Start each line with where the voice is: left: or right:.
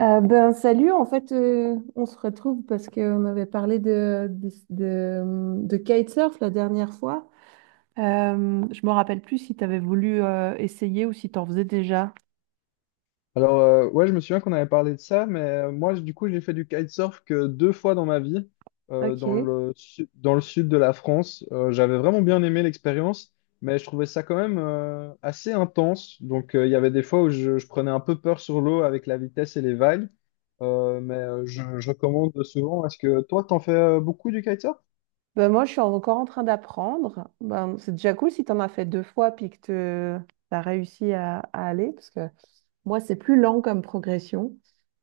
right: Ben salut, en fait on se retrouve parce qu'on avait parlé de kitesurf la dernière fois. Je me rappelle plus si tu avais voulu essayer ou si tu en faisais déjà.
left: Alors, je me souviens qu'on avait parlé de ça, mais moi, du coup, j'ai fait du kitesurf que deux fois dans ma vie, dans
right: Ok.
left: dans le sud de la France. J'avais vraiment bien aimé l'expérience, mais je trouvais ça quand même assez intense. Donc, il y avait des fois où je prenais un peu peur sur l'eau avec la vitesse et les vagues. Je recommande souvent. Est-ce que toi, t'en fais beaucoup du kitesurf?
right: Ben moi je suis encore en train d'apprendre. Ben, c'est déjà cool si tu en as fait deux fois puis que tu as réussi à aller parce que moi c'est plus lent comme progression.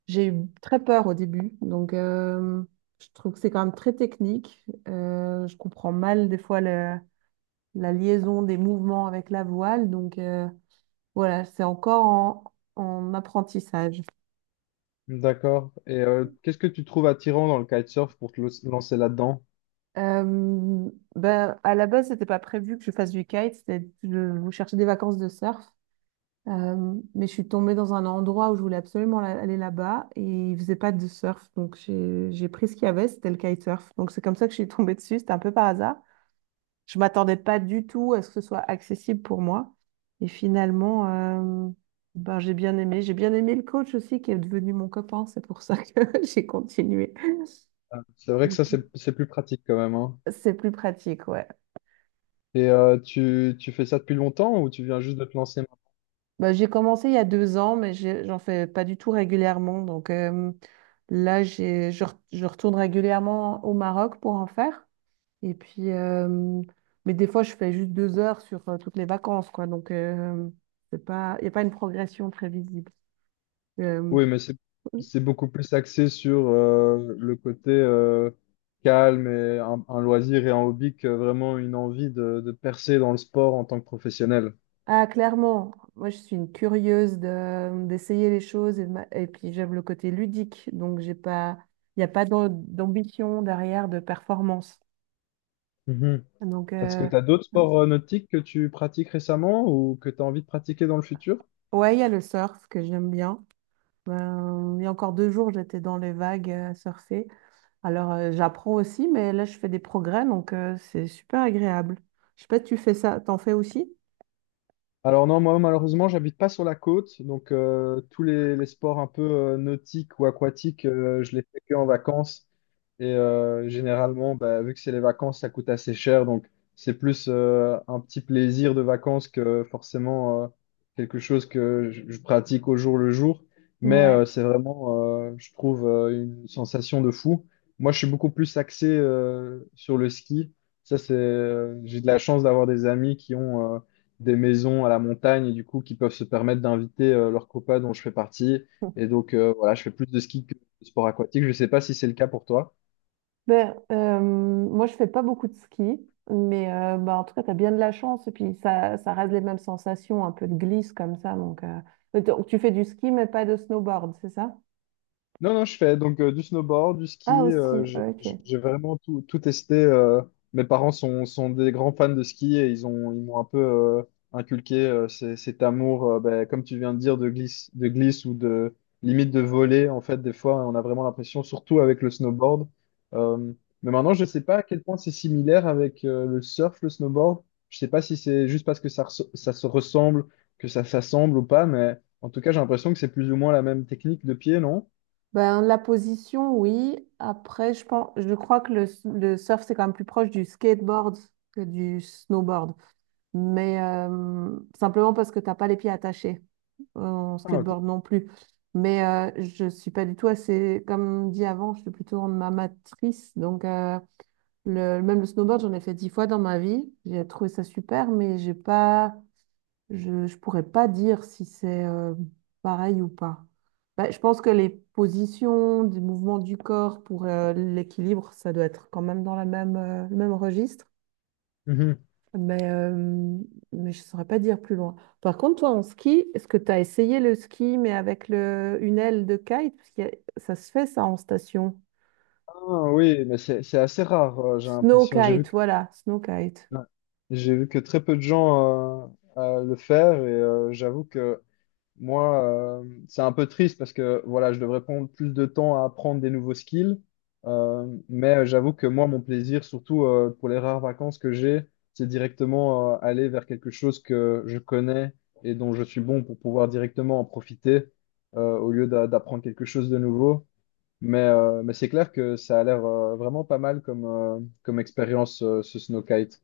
right: J'ai eu très peur au début donc je trouve que c'est quand même très technique. Je comprends mal des fois le la liaison des mouvements avec la voile. Donc voilà, c'est encore en apprentissage.
left: D'accord. Et qu'est-ce que tu trouves attirant dans le kitesurf pour te lancer là-dedans?
right: Ben, à la base, c'était pas prévu que je fasse du kite, c'était, je cherchais des vacances de surf. Mais je suis tombée dans un endroit où je voulais absolument aller là-bas et il faisait pas de surf. Donc j'ai pris ce qu'il y avait, c'était le kitesurf. Donc c'est comme ça que je suis tombée dessus, c'était un peu par hasard. Je m'attendais pas du tout à ce que ce soit accessible pour moi. Et finalement, ben, j'ai bien aimé. J'ai bien aimé le coach aussi qui est devenu mon copain. C'est pour ça que j'ai continué.
left: C'est vrai que
right: Donc,
left: ça, c'est plus pratique quand même, hein.
right: c'est plus pratique, ouais.
left: Et tu fais ça depuis longtemps ou tu viens juste de te lancer maintenant?
right: Ben, j'ai commencé il y a 2 ans, mais j'en fais pas du tout régulièrement. Donc là, je retourne régulièrement au Maroc pour en faire. Et puis, mais des fois, je fais juste 2 heures sur toutes les vacances, quoi. Donc, c'est pas, il n'y a pas une progression très visible. Euh,
left: Oui, mais c'est beaucoup plus axé sur le côté calme et un loisir et un hobby que vraiment une envie de percer dans le sport en tant que professionnel.
right: Ah, clairement, moi je suis une curieuse d'essayer les choses et, et puis j'aime le côté ludique, donc j'ai pas, il n'y a pas d'ambition derrière de performance.
left: Mhm.
right: Donc,
left: Est-ce que tu as d'autres sports nautiques que tu pratiques récemment ou que tu as envie de pratiquer dans le futur?
right: ouais, il y a le surf que j'aime bien. Il y a encore 2 jours, j'étais dans les vagues à surfer. Alors, j'apprends aussi, mais là je fais des progrès, donc c'est super agréable. Je sais pas, tu fais ça, t'en fais aussi?
left: Alors non, moi malheureusement, j'habite pas sur la côte, donc tous les sports un peu nautiques ou aquatiques, je les fais que en vacances. Et généralement, bah, vu que c'est les vacances, ça coûte assez cher. Donc, c'est plus un petit plaisir de vacances que forcément quelque chose que je pratique au jour le jour. Mais
right: Ouais.
left: je trouve, une sensation de fou. Moi, je suis beaucoup plus axé sur le ski. Ça, j'ai de la chance d'avoir des amis qui ont des maisons à la montagne et du coup, qui peuvent se permettre d'inviter leurs copains dont je fais partie. Et donc, voilà, je fais plus de ski le sport aquatique. Je ne sais pas si c'est le cas pour toi.
right: Ben, moi, je fais pas beaucoup de ski, mais ben, en tout cas, tu as bien de la chance. Et puis, ça reste les mêmes sensations, un peu de glisse comme ça. Donc, mais donc, tu fais du ski, mais pas de snowboard, c'est ça?
left: Non, non, je fais donc du snowboard, du
right: Ah,
left: ski.
right: aussi, ok.
left: J'ai vraiment tout, tout testé. Mes parents sont des grands fans de ski et ils ils m'ont un peu inculqué cet amour, ben, comme tu viens de dire, de glisse ou de limite de voler. En fait, des fois, on a vraiment l'impression, surtout avec le snowboard. Euh, mais maintenant, je ne sais pas à quel point c'est similaire avec le surf, le snowboard. Je ne sais pas si c'est juste parce que ça se ressemble, que ça s'assemble ou pas, mais en tout cas, j'ai l'impression que c'est plus ou moins la même technique de pied, non?
right: Ben, la position, oui. Après, je pense, je crois que le surf, c'est quand même plus proche du skateboard que du snowboard. Mais simplement parce que t'as pas les pieds attachés. En
left: Ah, ok.
right: skateboard non plus. Mais je suis pas du tout assez, comme dit avant, je suis plutôt en amatrice. Donc, le, même le snowboard, j'en ai fait 10 fois dans ma vie. J'ai trouvé ça super, mais j'ai pas, je pourrais pas dire si c'est pareil ou pas. Bah, je pense que les positions, des mouvements du corps pour l'équilibre, ça doit être quand même dans le même registre.
left: Mhm.
right: Mais, euh, mais je ne saurais pas dire plus loin. Par contre, toi, en ski, est-ce que tu as essayé le ski, mais avec une aile de kite? Parce que ça se fait, ça, en station.
left: Ah, oui, mais c'est assez rare, j'ai
right: Snow
left: l'impression.
right: kite, voilà, snow kite.
left: Ouais. J'ai vu que très peu de gens le faire et j'avoue que moi, c'est un peu triste parce que voilà, je devrais prendre plus de temps à apprendre des nouveaux skills. Mais j'avoue que moi, mon plaisir, surtout pour les rares vacances que j'ai, c'est directement aller vers quelque chose que je connais et dont je suis bon pour pouvoir directement en profiter d'apprendre quelque chose de nouveau. Mais c'est clair que ça a l'air vraiment pas mal comme, comme expérience, ce snowkite.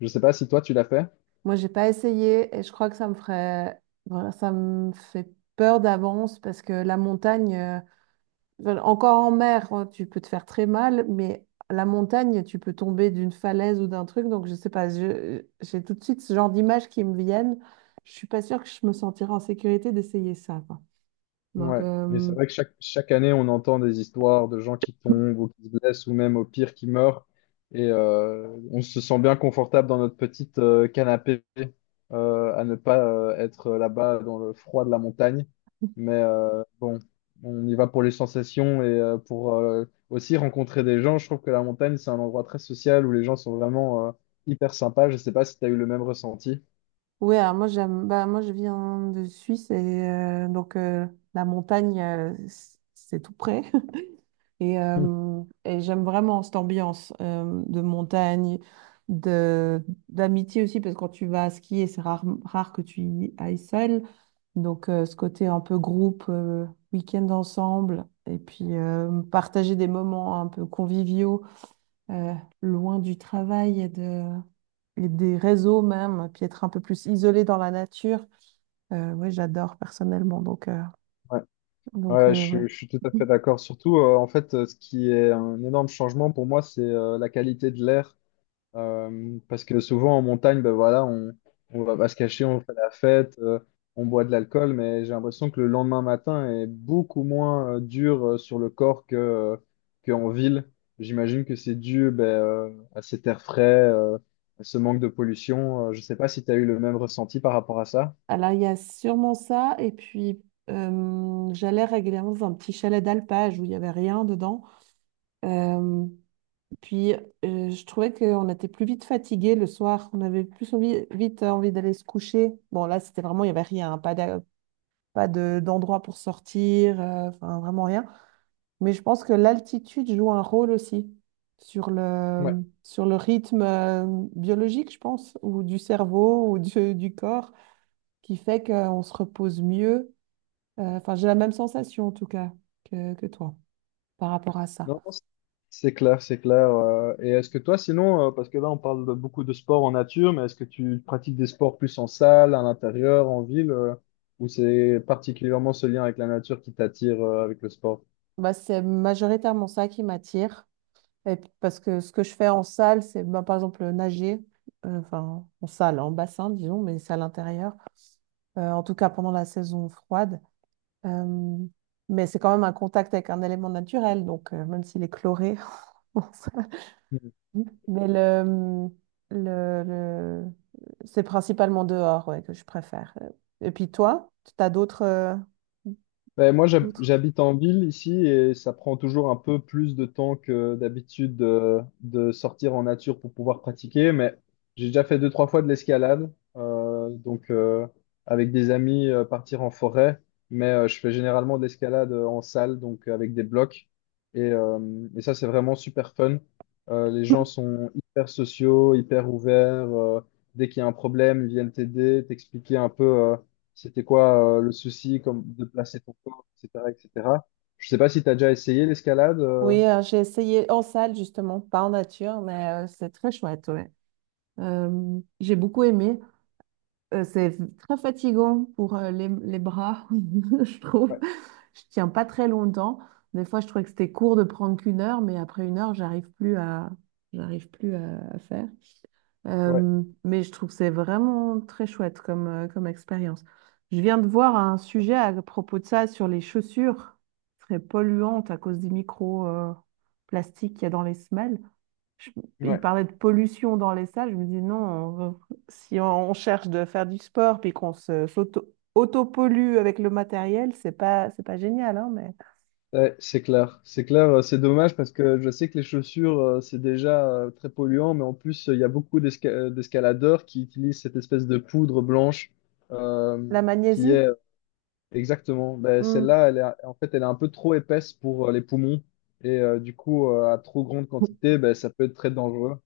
left: Je sais pas si toi, tu l'as fait.
right: Moi, j'ai pas essayé et je crois que ça me ferait, voilà, ça me fait peur d'avance parce que la montagne, enfin, encore en mer, hein, tu peux te faire très mal, mais à la montagne, tu peux tomber d'une falaise ou d'un truc. Donc, je sais pas, j'ai tout de suite ce genre d'images qui me viennent. Je suis pas sûre que je me sentirais en sécurité d'essayer ça, quoi. Donc,
left: Ouais, mais c'est vrai que chaque année, on entend des histoires de gens qui tombent ou qui se blessent ou même au pire qui meurent. Et on se sent bien confortable dans notre petite canapé à ne pas être là-bas dans le froid de la montagne. Mais bon, on y va pour les sensations et pour aussi rencontrer des gens. Je trouve que la montagne, c'est un endroit très social où les gens sont vraiment hyper sympas. Je sais pas si tu as eu le même ressenti.
right: ouais, alors moi, j'aime, bah, moi, je viens de Suisse et donc la montagne, c'est tout près. Et j'aime vraiment cette ambiance de montagne, d'amitié aussi, parce que quand tu vas skier, c'est rare, rare que tu y ailles seul. Donc, ce côté un peu groupe, week-end ensemble, et puis partager des moments un peu conviviaux, euh, loin du travail et, et des réseaux même, puis être un peu plus isolé dans la nature. Ouais, j'adore personnellement. Donc, euh, donc euh,
left: Je suis tout à
right: ouais.
left: fait d'accord. Surtout, ce qui est un énorme changement pour moi, c'est la qualité de l'air. Parce que souvent en montagne, ben voilà, on va pas se cacher, on fait la fête, on boit de l'alcool, mais j'ai l'impression que le lendemain matin est beaucoup moins dur sur le corps qu'en ville. J'imagine que c'est dû ben, à cet air frais, à ce manque de pollution. Je sais pas si tu as eu le même ressenti par rapport à ça.
right: Alors, il y a sûrement ça. Et puis, j'allais régulièrement dans un petit chalet d'alpage où il n'y avait rien dedans. Euh, Puis, je trouvais qu'on était plus vite fatigué le soir. On avait plus vite envie d'aller se coucher. Bon, là, c'était vraiment, il n'y avait rien, hein. Pas d'endroit pour sortir. Enfin, vraiment rien. Mais je pense que l'altitude joue un rôle aussi sur le,
left: Ouais.
right: sur le rythme biologique, je pense, ou du cerveau ou du corps qui fait qu'on se repose mieux. Enfin, j'ai la même sensation en tout cas que toi par rapport à ça.
left: Non, non, c'est clair, c'est clair. Et est-ce que toi, sinon, parce que là, on parle de beaucoup de sports en nature, mais est-ce que tu pratiques des sports plus en salle, à l'intérieur, en ville, ou c'est particulièrement ce lien avec la nature qui t'attire, avec le sport?
right: Bah, c'est majoritairement ça qui m'attire. Et puis, parce que ce que je fais en salle, c'est bah, par exemple nager, enfin en salle, en bassin, disons, mais c'est à l'intérieur. En tout cas pendant la saison froide. Euh, mais c'est quand même un contact avec un élément naturel, donc même s'il est chloré. On s'en fout. Mais le, le- c'est principalement dehors ouais, que je préfère. Et puis toi, tu as d'autres.
left: Ben, moi,
right: L'autre.
left: j'habite en ville ici et ça prend toujours un peu plus de temps que d'habitude de sortir en nature pour pouvoir pratiquer, mais j'ai déjà fait deux, trois fois de l'escalade, avec des amis partir en forêt, mais je fais généralement de l'escalade en salle, donc avec des blocs, et, euh, et ça, c'est vraiment super fun. Les gens sont hyper sociaux, hyper ouverts, dès qu'il y a un problème, ils viennent t'aider, t'expliquer un peu. C'était quoi le souci comme de placer ton corps, etc., etc. Je sais pas si tu as déjà essayé l'escalade.
right: Oui, j'ai essayé en salle justement, pas en nature, mais c'est très chouette, ouais. J'ai beaucoup aimé. C'est très fatigant pour les bras, je trouve.
left: Ouais,
right: Je tiens pas très longtemps. Des fois, je trouvais que c'était court de prendre qu'une heure, mais après une heure, j'arrive plus à faire.
left: ouais,
right: Mais je trouve que c'est vraiment très chouette comme expérience. Je viens de voir un sujet à propos de ça sur les chaussures très polluantes à cause des micro-plastiques qu'il y a dans les semelles. Je- il
left: ouais.
right: parlait de pollution dans les salles. Je me dis non, si on cherche de faire du sport puis qu'on s'auto, pollue avec le matériel, c'est pas génial, hein, mais
left: Ouais, c'est clair. C'est clair, c'est dommage parce que je sais que les chaussures, c'est déjà très polluant, mais en plus, il y a beaucoup d'escaladeurs qui utilisent cette espèce de poudre blanche
right: la
left: qui
right: magnésie.
left: est Exactement. Ben,
right: Hmm.
left: celle-là, en fait, elle est un peu trop épaisse pour les poumons. Et du coup, à trop grande quantité, ben, ça peut être très dangereux.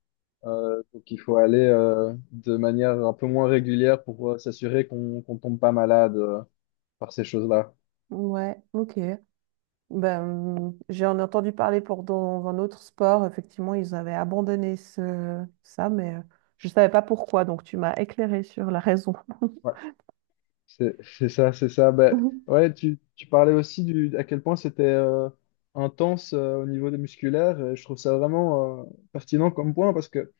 left: Donc, il faut aller de manière un peu moins régulière pour s'assurer qu'on tombe pas malade par ces choses-là. Ouais.
right: Ouais, ok. Ben, j'en ai entendu parler pour dans un autre sport. Effectivement, ils avaient abandonné ça, mais je ne savais pas pourquoi. Donc, tu m'as éclairé sur la raison.
left: C'est ça, c'est ça. Ben,
right: Mhm.
left: ouais, tu parlais aussi du, à quel point c'était intense au niveau des musculaires. Et je trouve ça vraiment pertinent comme point parce que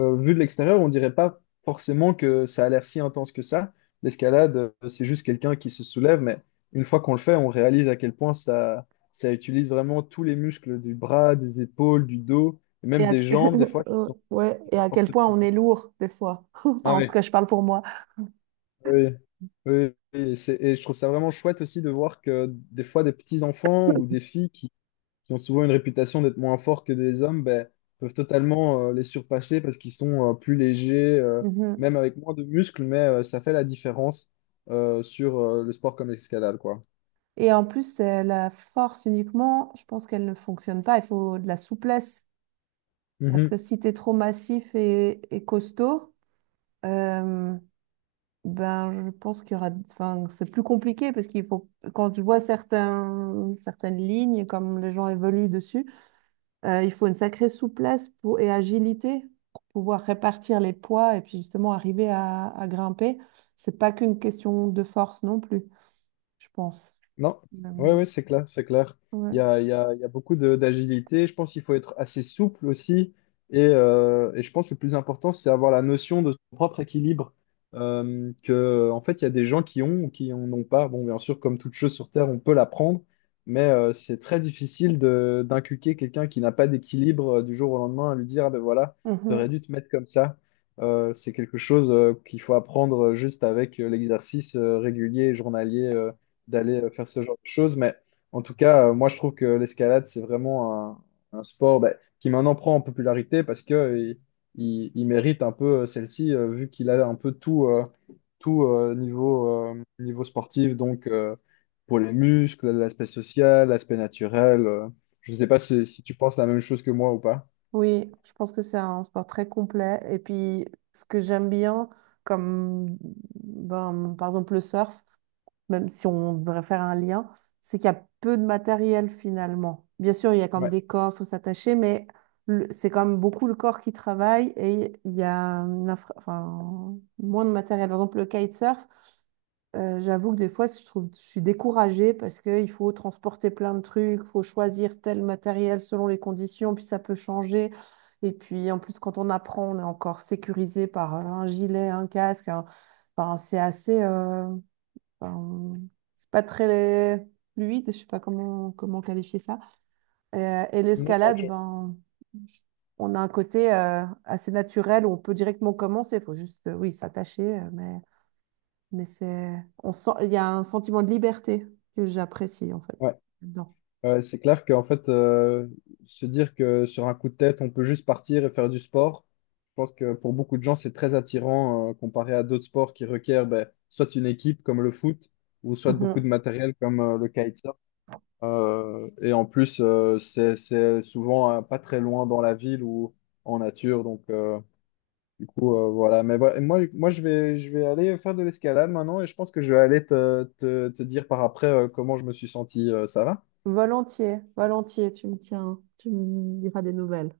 left: vu de l'extérieur, on dirait pas forcément que ça a l'air si intense que ça. L'escalade, c'est juste quelqu'un qui se soulève, mais une fois qu'on le fait, on réalise à quel point ça utilise vraiment tous les muscles du bras, des épaules, du dos, et
right: Et
left: même
right: à...
left: des jambes, des fois qui sont
right: ouais, et à quel
left: fortement.
right: point on est lourd des fois. Enfin,
left: Ah
right: en tout
left: ouais.
right: cas, je parle pour moi.
left: Oui, oui, oui, et je trouve ça vraiment chouette aussi de voir que des fois des petits enfants ou des filles qui ont souvent une réputation d'être moins forts que des hommes, ben, peuvent totalement les surpasser parce qu'ils sont plus légers,
right: Mhm.
left: même avec moins de muscles, mais ça fait la différence sur le sport comme l'escalade, quoi.
right: Et en plus, la force uniquement, je pense qu'elle ne fonctionne pas. Il faut de la souplesse. Parce que si tu es trop massif et costaud, euh, ben, je pense qu'il y aura, enfin, c'est plus compliqué parce qu'il faut, quand je vois certaines lignes, comme les gens évoluent dessus, il faut une sacrée souplesse pour, et agilité pour pouvoir répartir les poids et puis justement arriver à grimper. C'est pas qu'une question de force non plus, je pense.
left: Non,
right: Euh,
left: ouais, ouais, c'est clair, c'est clair.
right: ouais.
left: Il y a beaucoup d'agilité. Je pense qu'il faut être assez souple aussi. Et je pense que le plus important, c'est avoir la notion de son propre équilibre. En fait, il y a des gens qui ont ou qui en ont pas. Bon, bien sûr, comme toute chose sur Terre, on peut l'apprendre, mais c'est très difficile de d'inculquer quelqu'un qui n'a pas d'équilibre du jour au lendemain à lui dire, ah ben voilà, tu aurais
right: Mhm.
left: dû te mettre comme ça. C'est quelque chose qu'il faut apprendre juste avec l'exercice régulier, et journalier d'aller faire ce genre de choses. Mais en tout cas, moi, je trouve que l'escalade, c'est vraiment un sport bah, qui maintenant prend en popularité parce que il mérite un peu celle-ci, vu qu'il a un peu tout, niveau sportif. Donc, pour les muscles, l'aspect social, l'aspect naturel. Je ne sais pas si tu penses la même chose que moi ou pas.
right: Oui, je pense que c'est un sport très complet. Et puis, ce que j'aime bien, comme ben, par exemple le surf, même si on devrait faire un lien, c'est qu'il y a peu de matériel finalement. Bien sûr, il y a comme
left: Ouais.
right: des corps, il faut s'attacher, mais c'est quand même beaucoup le corps qui travaille et il y a enfin, moins de matériel. Par exemple, le kitesurf, j'avoue que des fois, je trouve, je suis découragée parce qu'il faut transporter plein de trucs, il faut choisir tel matériel selon les conditions, puis ça peut changer. Et puis, en plus, quand on apprend, on est encore sécurisé par un gilet, un casque. Enfin, c'est assez. Enfin, c'est pas très fluide, je sais pas comment qualifier ça. Et
left: Non, non,
right: l'escalade, ben, on a un côté assez naturel où on peut directement commencer. Il faut juste, oui, s'attacher, mais c'est, on sent, il y a un sentiment de liberté que j'apprécie en fait.
left: ouais.
right: Dedans.
left: Ouais, c'est clair qu'en fait, se dire que sur un coup de tête, on peut juste partir et faire du sport, je pense que pour beaucoup de gens, c'est très attirant, comparé à d'autres sports qui requièrent ben, soit une équipe comme le foot, ou soit beaucoup de
right: Mhm.
left: matériel comme le kitesurf. Et en plus, c'est souvent pas très loin dans la ville ou en nature. Donc, voilà. Mais voilà, je vais aller faire de l'escalade maintenant et je pense que je vais aller te dire par après comment je me suis senti. Ça va?
right: Volontiers, volontiers, tu me tiens, tu me diras des nouvelles.